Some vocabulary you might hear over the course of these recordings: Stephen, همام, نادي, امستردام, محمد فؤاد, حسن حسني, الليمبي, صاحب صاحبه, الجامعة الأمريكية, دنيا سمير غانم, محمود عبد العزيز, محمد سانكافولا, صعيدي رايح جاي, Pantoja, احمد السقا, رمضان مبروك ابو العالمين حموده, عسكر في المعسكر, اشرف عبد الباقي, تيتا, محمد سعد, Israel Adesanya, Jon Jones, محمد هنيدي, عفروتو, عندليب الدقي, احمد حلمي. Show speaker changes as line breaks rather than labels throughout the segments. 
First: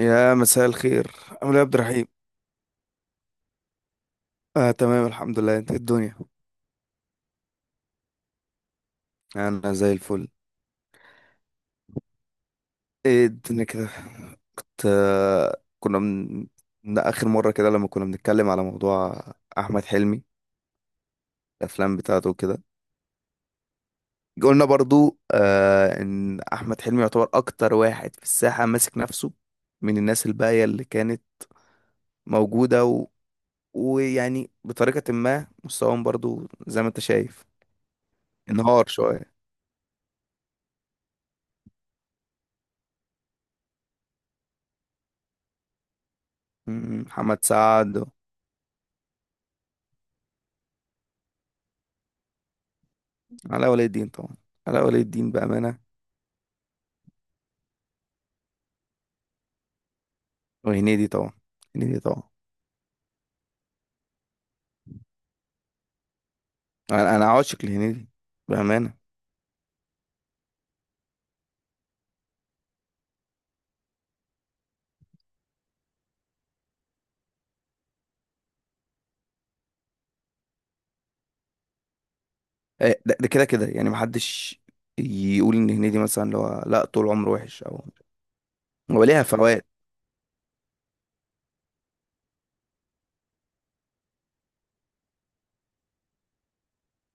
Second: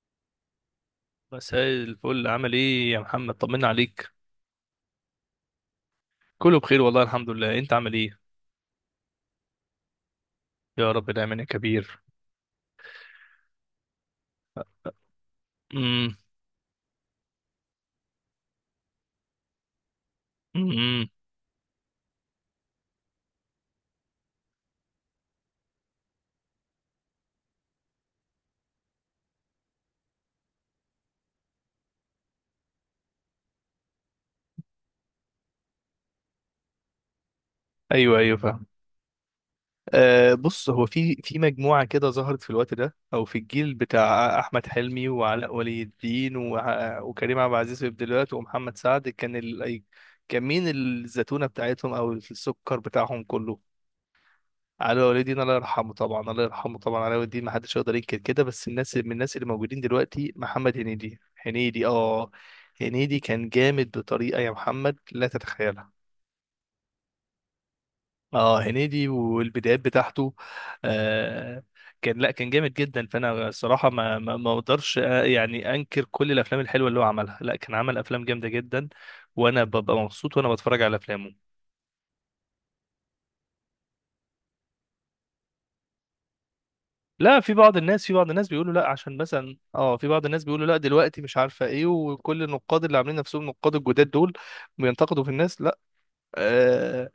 يا مساء الخير. عامل ايه
مساء
يا عبد الرحيم؟
الفل، عامل ايه يا محمد؟ طمنا عليك.
تمام الحمد لله، انت إيه الدنيا؟
كله بخير والله، الحمد لله. انت عامل ايه؟
انا زي الفل.
يا رب دايما يا كبير.
ايه الدنيا كده؟ كنت كنا
امم.
من اخر مرة كده لما كنا بنتكلم على موضوع احمد حلمي،
امم.
الافلام بتاعته وكده. قلنا برضو ان احمد حلمي يعتبر اكتر واحد في الساحة ماسك نفسه من الناس الباقية اللي كانت موجودة ويعني بطريقة ما مستواهم برضو زي ما انت شايف
ايوه ايوه، فاهم.
انهار شوية.
بص، هو في مجموعه كده ظهرت في الوقت ده، او في الجيل بتاع احمد حلمي وعلاء ولي الدين وكريم
محمد
عبد العزيز في
سعد.
بداياته، ومحمد سعد كان كان مين الزتونه بتاعتهم او السكر بتاعهم كله؟
علاء ولي الدين طبعا، علاء ولي
علي
الدين
وليدين الله
بأمانة.
يرحمه طبعا، الله يرحمه طبعا. علي وليدين ما حدش يقدر ينكر كده. بس من الناس اللي موجودين دلوقتي، محمد
وهنيدي
هنيدي.
طبعا،
هنيدي،
هنيدي طبعا.
اه. هنيدي كان جامد بطريقة يا محمد لا تتخيلها.
أنا عاشق لهنيدي
اه،
بأمانة.
هنيدي والبدايات بتاعته. آه. لا كان جامد جدا. فانا الصراحة ما اقدرش، يعني، انكر كل الافلام الحلوة اللي هو عملها. لا، كان عمل افلام جامدة جدا، وانا ببقى مبسوط وانا بتفرج على افلامه.
آه، ده كده يعني محدش يقول إن هنيدي مثلا اللي هو لا طول عمره
لا،
وحش أو
في بعض الناس بيقولوا لا،
هو
عشان
ليها
مثلا
فوات.
في بعض الناس بيقولوا لا دلوقتي، مش عارفه ايه، وكل النقاد اللي عاملين نفسهم نقاد الجداد دول بينتقدوا في الناس. لا، آه.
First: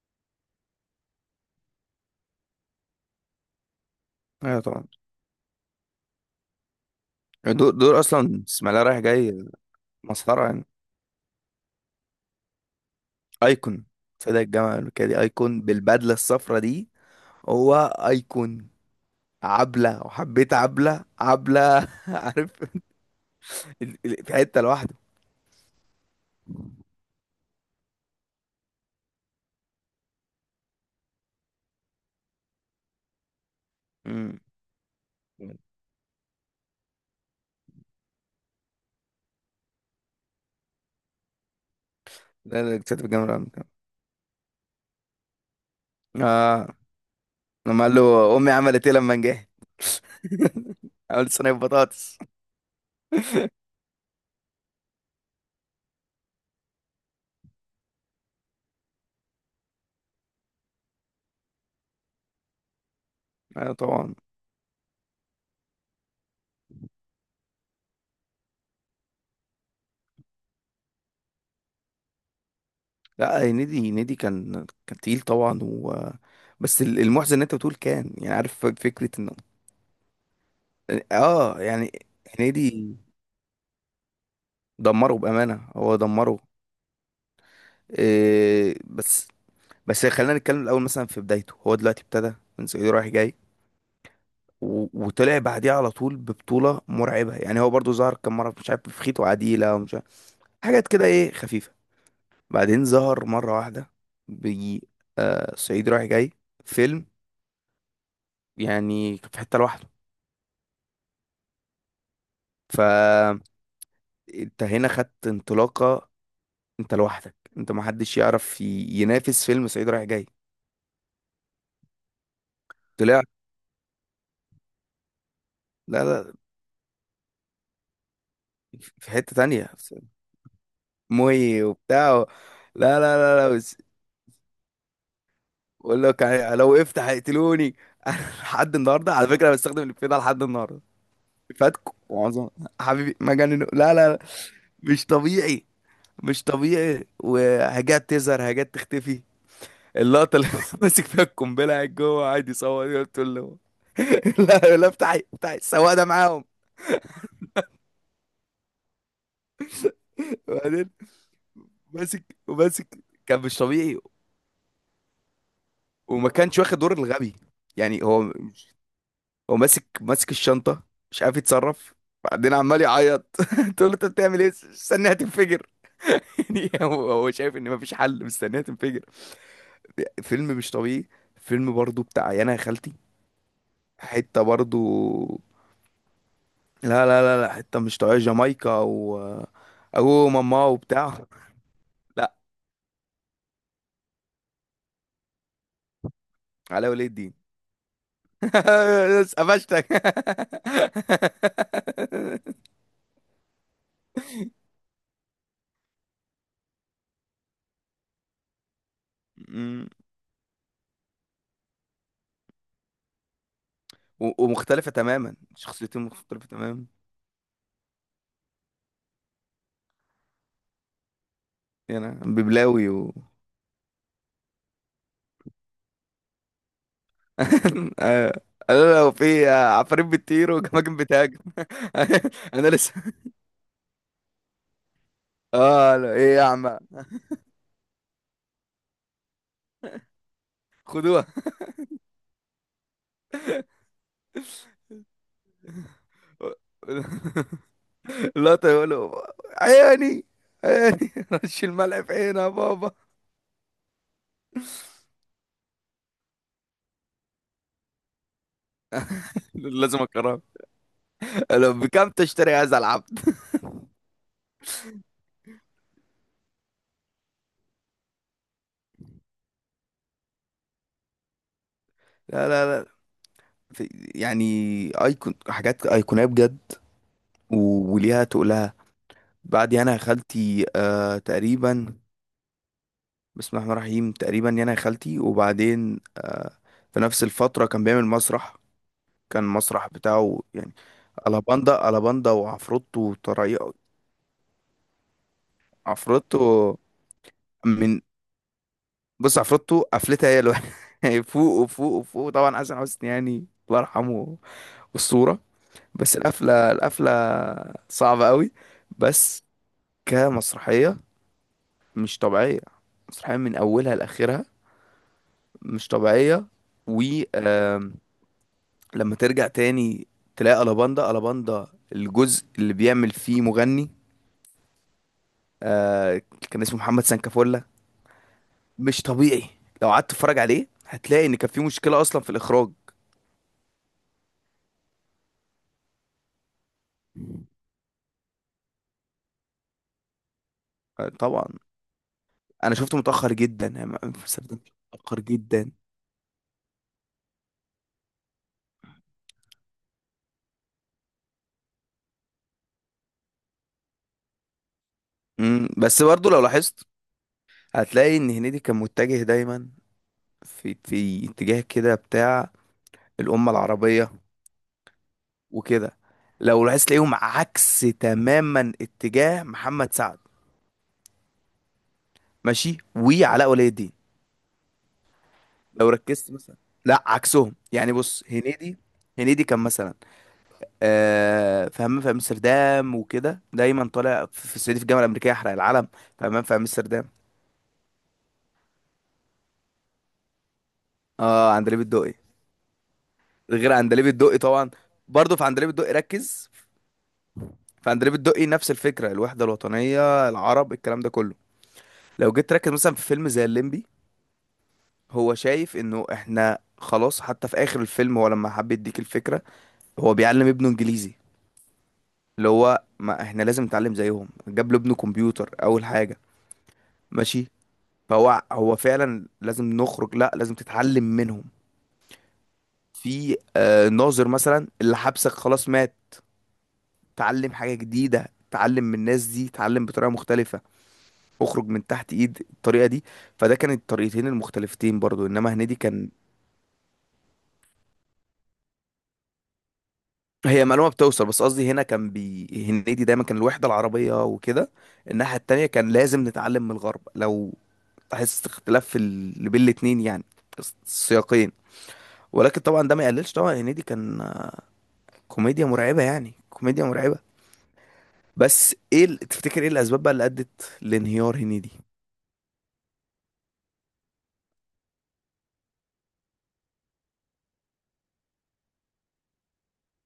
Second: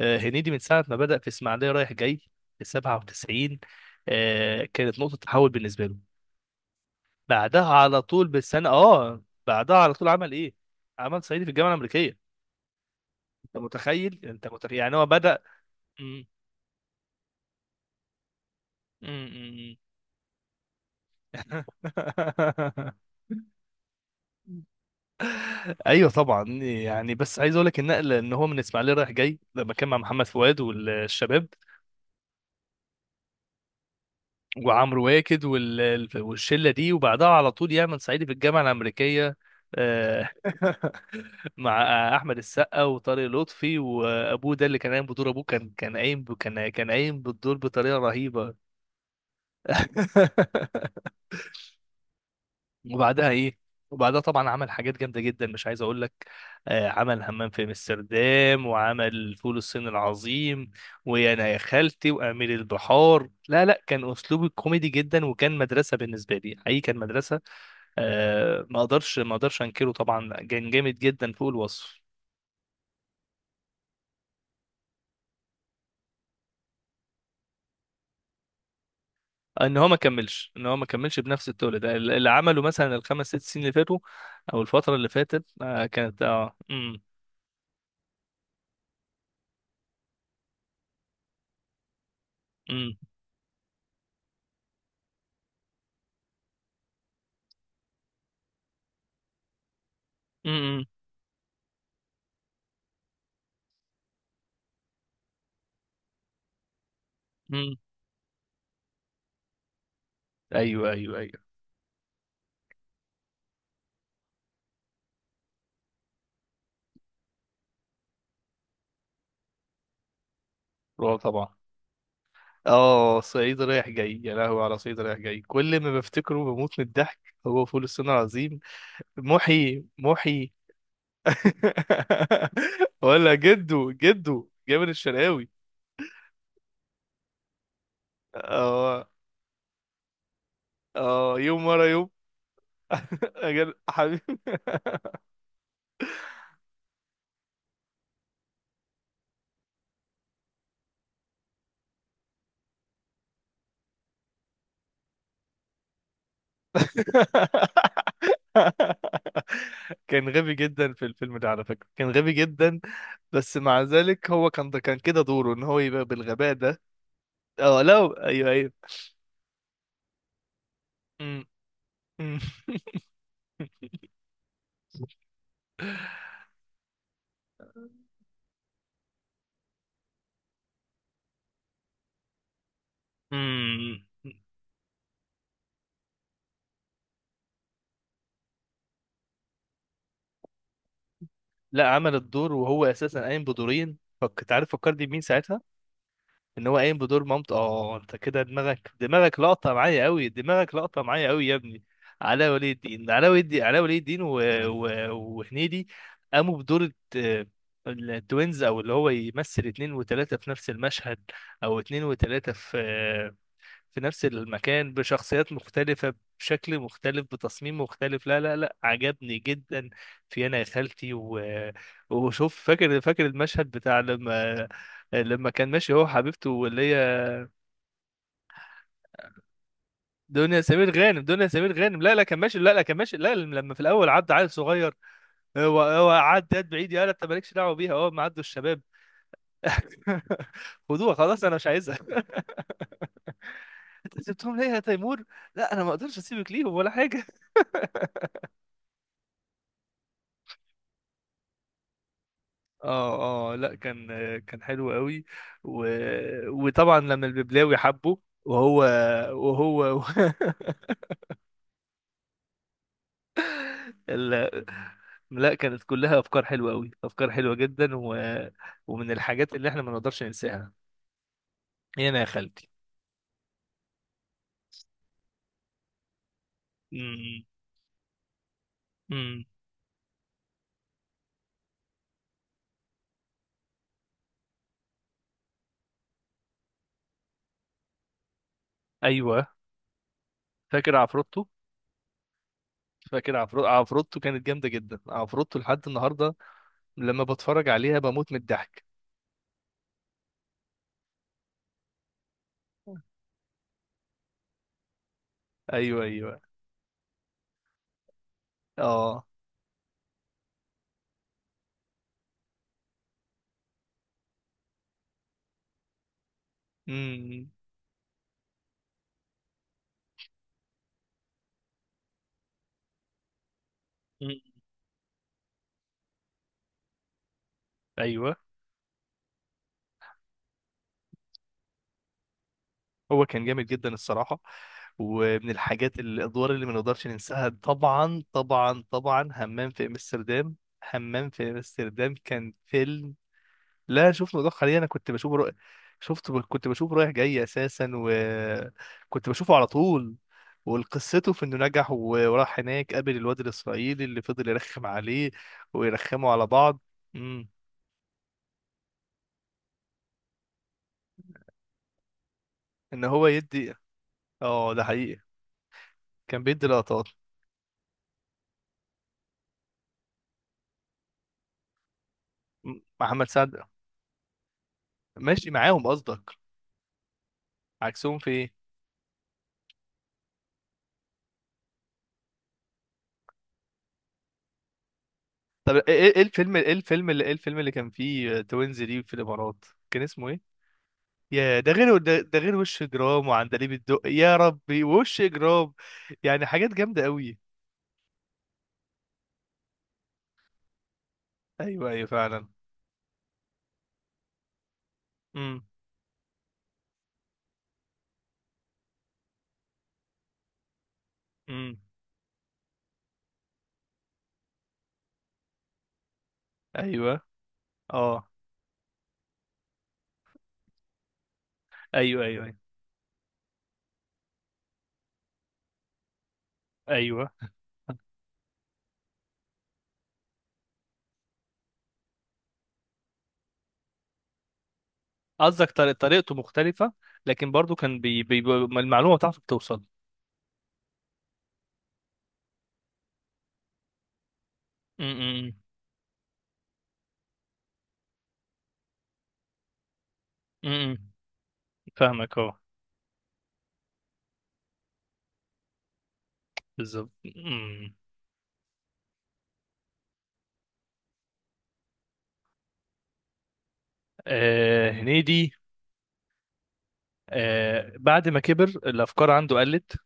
آه. هنيدي من ساعه ما بدأ في اسماعيليه رايح جاي في 97،
أيوة
آه
طبعا.
كانت نقطه تحول بالنسبه له. بعدها
دول
على طول،
أصلا
بالسنه،
بسم الله رايح جاي،
بعدها على طول عمل
مسخرة
ايه؟
يعني.
عمل صعيدي في الجامعه الامريكيه. انت
أيكون،
متخيل؟
سيدة
انت
الجامعة
متخيل؟ يعني
الأمريكية
هو
دي
بدأ.
أيكون بالبدلة
م-
الصفرا دي. هو أيكون
م- م- م.
عبلة، وحبيت عبلة. عارف، في حتة لوحده.
ايوه طبعا، يعني بس عايز اقول لك النقل، ان هو من الاسماعيليه رايح جاي لما كان مع محمد فؤاد والشباب
مم.
وعمرو واكد والشله دي، وبعدها على طول يعمل صعيدي في الجامعه الامريكيه. آه، مع احمد
لا لا،
السقا
كانت في الجامعة
وطارق لطفي
الأمريكية.
وابوه. ده اللي كان قايم بدور ابوه، كان قايم
آه،
كان قايم بالدور
لما قال
بطريقه
له امي
رهيبه.
عملت ايه لما نجحت، عملت صينيه بطاطس.
وبعدها ايه؟ وبعدها طبعا عمل حاجات جامده جدا مش عايز اقول لك. آه، عمل همام في امستردام، وعمل فول الصين العظيم، ويا انا يا خالتي، وامير البحار. لا
ايوه
لا، كان
طبعا.
اسلوبه كوميدي جدا، وكان مدرسه بالنسبه لي، حقيقي كان مدرسه. آه، ما اقدرش ما اقدرش انكره. طبعا كان جامد جدا فوق الوصف.
لا، هنيدي، هنيدي كان تقيل طبعا بس المحزن ان انت بتقول كان، يعني عارف فكره انه
آه، ان هو ما كملش ان هو ما كملش بنفس
اه،
التقل
يعني
ده اللي عمله مثلا،
هنيدي
الخمس ست سنين اللي فاتوا، او الفتره اللي
دمره
فاتت.
بامانه،
آه
هو
كانت،
دمره.
امم.
إيه بس، بس خلينا نتكلم الاول. مثلا في بدايته هو دلوقتي ابتدى من صعيدي رايح جاي وطلع بعديها على طول ببطوله مرعبه. يعني هو برضو ظهر كم مره مش عارف في خيط وعديله ومش عارف
امم.
حاجات كده ايه خفيفه. بعدين ظهر مرة واحدة، بيجي آه صعيدي رايح جاي فيلم
امم.
يعني في حتة لوحده.
ايوه ايوه ايوه.
فانت هنا خدت انطلاقة، انت لوحدك، انت محدش يعرف ينافس فيلم صعيدي رايح جاي.
رعب طبعا. اه،
طلع،
صعيدي رايح جاي. يا لهوي على صعيدي رايح جاي، كل ما
لا
بفتكره
لا،
بموت من الضحك. هو فول الصين العظيم.
في حتة تانية،
محي محي.
مهي وبتاع لا لا
ولا
لا لا بس،
جدو جدو جابر الشرقاوي.
بقول لك يعني لو وقفت هيقتلوني. لحد
اه
النهارده على فكرة أنا بستخدم الإفيه ده لحد النهارده.
اه، يوم ورا
فاتكو
يوم.
معظم، حبيبي مجنون،
أجل
لا لا لا
حبيبي.
مش طبيعي، مش طبيعي. وحاجات تظهر حاجات تختفي. اللقطة اللي ماسك فيها القنبلة، قاعد جوه قاعد يصور، يقول تقول له لا لا، افتحي السواق ده معاهم.
كان غبي
وبعدين
جدا في الفيلم ده على فكرة، كان غبي
ماسك
جدا.
وماسك كان
بس
مش
مع
طبيعي.
ذلك هو كان كده دوره، ان هو يبقى
وما
بالغباء
كانش واخد
ده.
دور الغبي
اه
يعني.
لا،
هو
ايوه ايوه.
هو ماسك الشنطة، مش عارف يتصرف،
مم.
بعدين عمال يعيط. تقول له انت بتعمل ايه؟ استناها تنفجر؟ يعني هو شايف ان مفيش حل، مستناها تنفجر. فيلم مش طبيعي. فيلم برضو بتاع يانا يا خالتي،
مم.
حتة برضو، لا لا لا لا، حتة مش طبيعية. جامايكا و أبو ماما وبتاع.
لا، عمل
لا،
الدور وهو اساسا قايم بدورين، فكنت عارف. فكرني بمين ساعتها، ان هو
علاء
قايم
ولي
بدور
الدين.
مامته. اه، انت كده دماغك،
بس
دماغك لقطه
قفشتك.
معايا قوي، دماغك لقطه معايا قوي يا ابني. علاء ولي الدين، علاء ولي الدين، علاء ولي الدين، و... وهنيدي قاموا بدور التوينز، او اللي هو يمثل
أمم.
اتنين وتلاته في نفس المشهد، او اتنين وتلاته في في نفس
ومختلفة
المكان،
تماما،
بشخصيات
شخصيتين
مختلفة،
مختلفة
بشكل
تماما
مختلف، بتصميم مختلف. لا لا لا، عجبني جدا. في أنا يا خالتي
يعني. أنا
وشوف،
ببلاوي
فاكر
و
فاكر المشهد بتاع لما كان ماشي، هو حبيبته واللي هي
آه. لا، لو في آه، عفاريت بتطير
دنيا
وجماجم
سمير غانم،
بتهاجم.
دنيا سمير غانم. لا لا كان ماشي،
انا
لا لا
لسه
كان ماشي، لا لما في الأول عدى عيل صغير. هو
اه،
هو
لا ايه يا
عدى يد
عم؟
بعيد، يا لا أنت مالكش دعوة بيها، هو ما عدوا الشباب. خدوها،
خدوها.
خلاص أنا مش عايزها. أنت سبتهم ليه يا تيمور؟ لا أنا ما أقدرش أسيبك ليهم ولا حاجة.
لا يقولوا عيني، عيني. رش الملعب في عينها بابا.
اه اه، لا كان، كان حلو قوي و... وطبعا لما الببلاوي حبه، وهو
لازم
وهو
اقرا، لو بكام تشتري هذا العبد؟
ال... لا، كانت كلها افكار حلوه قوي، افكار حلوه جدا. ومن الحاجات اللي احنا ما نقدرش ننساها، هنا يا
لا
خالتي.
لا لا، في يعني ايكون، حاجات ايقونيه بجد
امم.
وليها تقولها.
أمم.
بعد يانا يا خالتي آه تقريبا، بسم الله الرحمن الرحيم، تقريبا يانا يا خالتي. وبعدين في نفس الفتره كان بيعمل مسرح، كان
ايوه،
مسرح بتاعه يعني.
فاكر عفروتو.
الاباندا وعفروتو
فاكر
وطريقه.
عفروتو كانت جامده جدا. عفروتو لحد النهارده
عفروتو
لما بتفرج عليها
من،
بموت من الضحك.
بص عفروتو قفلتها هي الوحيده. فوق وفوق وفوق طبعا، حسن حسني يعني الله يرحمه، والصورة.
ايوه
بس
ايوه.
القفلة، القفلة صعبة قوي.
اه
بس كمسرحية مش طبيعية، مسرحية من أولها لآخرها مش طبيعية. و
امم.
آم، لما ترجع تاني تلاقي ألاباندا، الجزء اللي بيعمل فيه مغني،
أمم.
آه، كان اسمه محمد سانكافولا.
ايوه.
مش طبيعي، لو قعدت تتفرج عليه هتلاقي إن كان في مشكلة أصلا في الإخراج.
هو كان جامد جدا الصراحة. ومن الحاجات الأدوار اللي ما نقدرش ننساها، طبعا طبعا طبعا، همام في أمستردام.
آه،
همام
طبعا
في أمستردام كان
أنا شفته
فيلم.
متأخر جدا يعني
لا، شفته متأخر عليه. أنا كنت
متأخر
بشوفه،
جدا.
شفته كنت بشوفه رايح جاي أساسا، وكنت بشوفه على طول. وقصته في انه نجح وراح هناك، قابل الواد الاسرائيلي اللي فضل يرخم عليه،
مم، بس برضه
ويرخموا
لو
على بعض.
لاحظت
امم.
هتلاقي ان هنيدي كان متجه دايما في اتجاه كده بتاع
ان هو
الأمة
يدي.
العربية
اه ده حقيقي،
وكده.
كان
لو
بيدي
لاحظت
لقطات.
تلاقيهم عكس تماما اتجاه محمد سعد، ماشي،
محمد سعد
وعلاء ولي الدين.
ماشي معاهم
لو ركزت
قصدك؟
مثلا، لا عكسهم يعني.
عكسهم
بص
في ايه؟
هنيدي، هنيدي كان مثلا آه في همام في امستردام وكده دايما طالع، في الصعيدي في الجامعه الامريكيه يحرق
طب ايه
العلم.
ايه إيه
في همام
الفيلم
في
ايه
امستردام،
الفيلم اللي ايه الفيلم اللي كان فيه توينز دي في الامارات، كان اسمه ايه؟
اه
يا ده
عندليب
غير
الدقي.
ده، ده غير، وش جرام، وعندليب
غير
الدق،
عندليب
يا
الدقي طبعا.
ربي، وش
برضه في عندليب
جرام.
الدقي
يعني
ركز،
حاجات جامده قوي.
فاندريه بتدقي، نفس الفكره، الوحده الوطنيه، العرب، الكلام ده كله.
ايوه ايوه،
لو
فعلا.
جيت تركز مثلا في فيلم زي الليمبي، هو
امم.
شايف انه احنا خلاص، حتى في اخر الفيلم هو لما حب يديك الفكره هو بيعلم ابنه انجليزي،
امم.
اللي هو ما احنا لازم نتعلم زيهم. جاب له ابنه كمبيوتر اول حاجه،
ايوه،
ماشي.
اه
فهو فعلا لازم نخرج، لا، لازم تتعلم منهم.
ايوه ايوه ايوه
في آه ناظر مثلا اللي حبسك خلاص مات،
ايوه.
تعلم حاجه جديده، تعلم من الناس دي، تعلم بطريقه مختلفه، اخرج من تحت ايد الطريقه دي. فده كانت الطريقتين المختلفتين برضو، انما
قصدك
هنيدي كان.
طريقته مختلفه، لكن برضو كان المعلومه بتاعته بتوصل.
هي معلومه بتوصل، بس قصدي هنا كان هنيدي دايما كان الوحده العربيه وكده،
امم.
الناحيه
امم.
التانيه كان لازم نتعلم من الغرب. لو تحس اختلاف بين الاتنين يعني،
أمم. امم.
السياقين.
فاهمك، اه.
ولكن طبعا ده ما يقللش، طبعا هنيدي كان آه، كوميديا مرعبه يعني، كوميديا
بالظبط،
مرعبه.
امم.
بس ايه تفتكر ايه الاسباب بقى اللي ادت لانهيار هنيدي؟
آه، هنيدي. آه، بعد ما كبر الافكار عنده قلت،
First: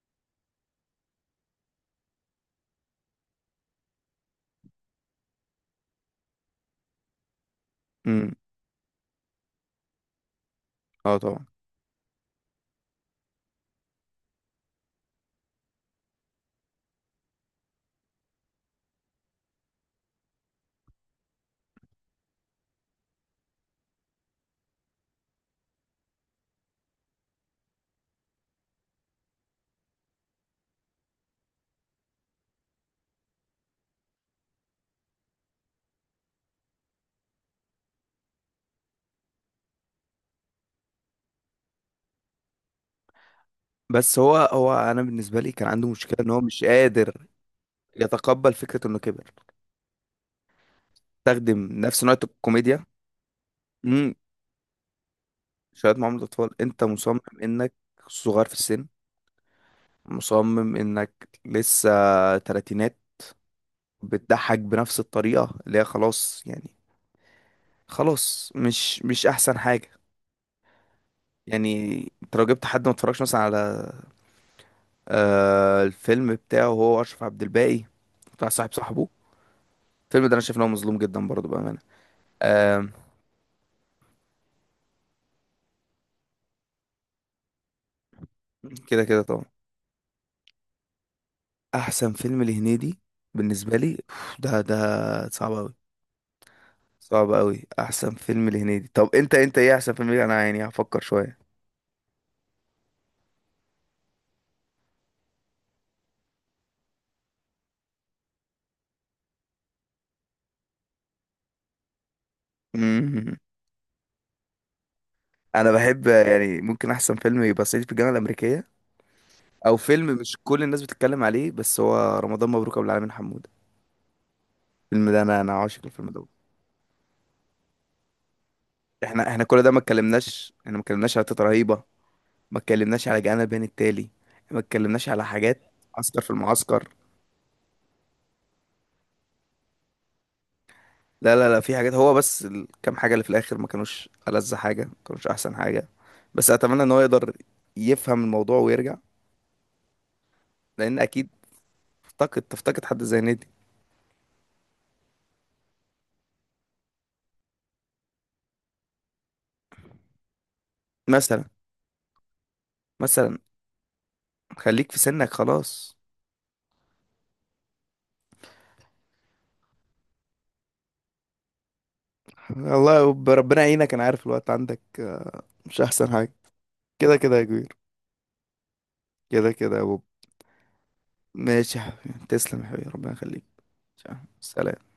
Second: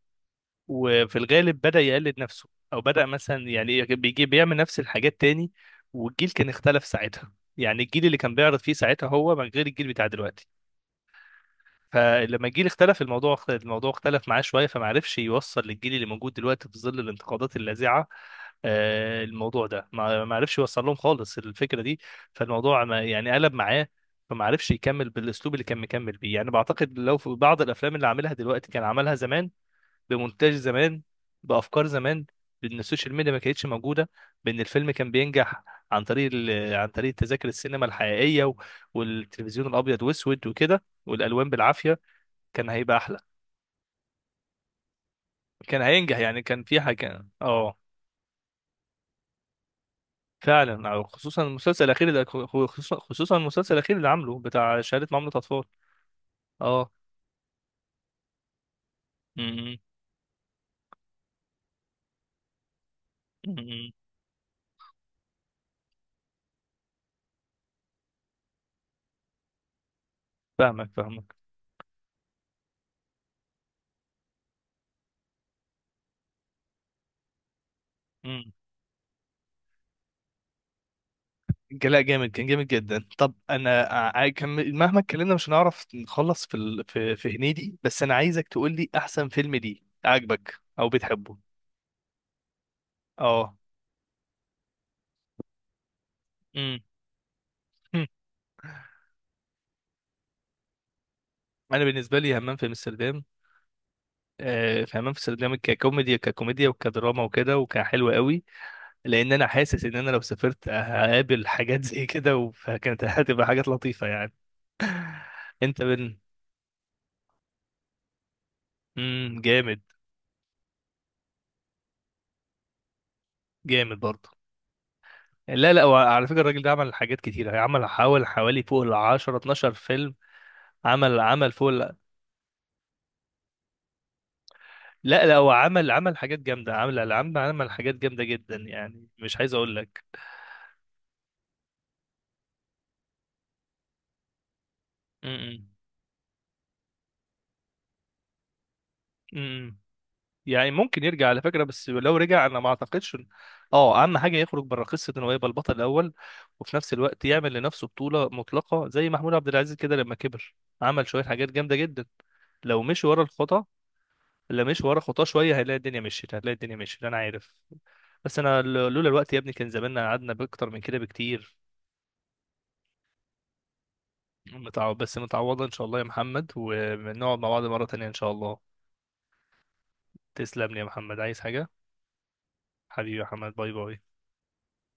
وفي الغالب بدأ يقلد نفسه، او بدأ مثلا يعني، إيه، بيجي بيعمل نفس الحاجات تاني. والجيل كان اختلف ساعتها، يعني الجيل اللي
امم،
كان بيعرض فيه ساعتها هو من غير الجيل بتاع دلوقتي.
اه طبعا.
فلما الجيل اختلف، الموضوع اختلف معاه شويه، فما عرفش يوصل للجيل اللي موجود دلوقتي في ظل الانتقادات اللاذعه. آه، الموضوع ده ما عرفش يوصل لهم خالص الفكره دي. فالموضوع ما يعني قلب معاه، فما عرفش يكمل بالاسلوب اللي كان مكمل بيه. يعني بعتقد لو في بعض الافلام اللي عاملها دلوقتي كان عملها زمان، بمونتاج زمان، بافكار زمان، بان السوشيال ميديا ما كانتش موجوده، بان الفيلم كان بينجح عن طريق عن طريق تذاكر السينما الحقيقيه، والتلفزيون الابيض واسود وكده، والالوان بالعافيه، كان هيبقى احلى،
بس هو انا بالنسبه لي كان
كان
عنده مشكله
هينجح
ان هو
يعني. كان
مش
في حاجه
قادر
اه
يتقبل فكرة انه كبر،
فعلا، أو خصوصا
تخدم
المسلسل
نفس
الاخير
نوع
ده.
الكوميديا.
خصوصا، خصوصا المسلسل الاخير اللي
امم،
عامله، بتاع شهاده معامله اطفال.
شوية معاملة اطفال. انت
اه.
مصمم انك صغير في السن،
م-
مصمم انك لسه تلاتينات،
م- م-
بتضحك بنفس الطريقة اللي هي خلاص يعني، خلاص مش احسن حاجة
فاهمك فاهمك.
يعني. انت لو جبت حد ما اتفرجش مثلا على آه الفيلم بتاعه هو اشرف عبد الباقي، بتاع
م.
صاحبه. الفيلم ده انا شايف ان هو مظلوم جدا برضه بأمانة.
لا، جامد، كان جامد
آه،
جدا. طب انا، مهما اتكلمنا مش هنعرف نخلص في في هنيدي. بس انا عايزك تقول لي
كده
احسن
طبعا.
فيلم ليه عاجبك او بتحبه.
احسن فيلم لهنيدي
اه.
بالنسبه لي أوف، ده صعب قوي،
م.
صعب قوي
م.
احسن فيلم لهنيدي. طب انت ايه احسن فيلم ليه؟ انا يعني هفكر شويه.
انا بالنسبه لي همام في امستردام. آه، في همام في امستردام، ككوميديا ككوميديا وكدراما وكده، وكان حلو قوي. لان انا حاسس ان انا لو سافرت هقابل حاجات زي كده، فكانت
مم.
هتبقى حاجات لطيفه يعني.
انا
انت
بحب،
بن
يعني ممكن احسن فيلم يبقى صعيدي في الجامعه الامريكيه،
امم،
او
جامد.
فيلم مش كل الناس بتتكلم عليه بس هو رمضان مبروك ابو العالمين حموده.
جامد برضه.
الفيلم ده، انا
لا
عاشق
لا، هو
الفيلم
على
ده.
فكره الراجل ده عمل حاجات كتيره، عمل حوالي فوق ال
احنا
10
احنا كل ده
12
ما
فيلم.
اتكلمناش، احنا ما اتكلمناش
عمل،
على تيتا
فوق
رهيبه، ما اتكلمناش على جانا بين التالي، ما اتكلمناش على
لا لا، هو
حاجات.
عمل
عسكر في
حاجات جامده،
المعسكر.
عمل حاجات جامده جدا، يعني مش عايز اقول لك.
لا لا لا، في حاجات هو بس الكام حاجة اللي في الآخر ما كانوش ألذ حاجة، ما كانوش أحسن حاجة. بس أتمنى إن هو يقدر يفهم الموضوع ويرجع،
امم. يعني
لأن
ممكن يرجع
أكيد
على فكرة، بس لو
افتقد،
رجع انا ما
تفتقد حد
اعتقدش
زي نادي.
اه، اهم حاجة يخرج بره قصة انه يبقى البطل الاول، وفي نفس الوقت يعمل لنفسه بطولة مطلقة زي محمود عبد العزيز كده لما كبر، عمل شوية
مثلا،
حاجات جامدة جدا. لو مشي ورا
مثلا
الخطا، لو مشي
خليك في
ورا خطاه
سنك
شوية، هيلاقي
خلاص.
الدنيا مشيت، هتلاقي الدنيا مشيت، انا عارف. بس انا، لولا الوقت يا ابني كان زماننا قعدنا باكتر من كده بكتير.
ربنا يعينك، أنا عارف الوقت عندك
بس
آه،
متعوضة ان
مش
شاء الله يا
أحسن حاجة.
محمد،
كده
ونقعد
كده يا
مع بعض
كبير،
مرة تانية ان شاء الله.
كده كده يا بوب.
تسلم لي يا محمد، عايز حاجة؟
ماشي يا حبيبي، تسلم يا حبيبي، ربنا
حبيبي يا
يخليك.
محمد، باي باي.
سلام.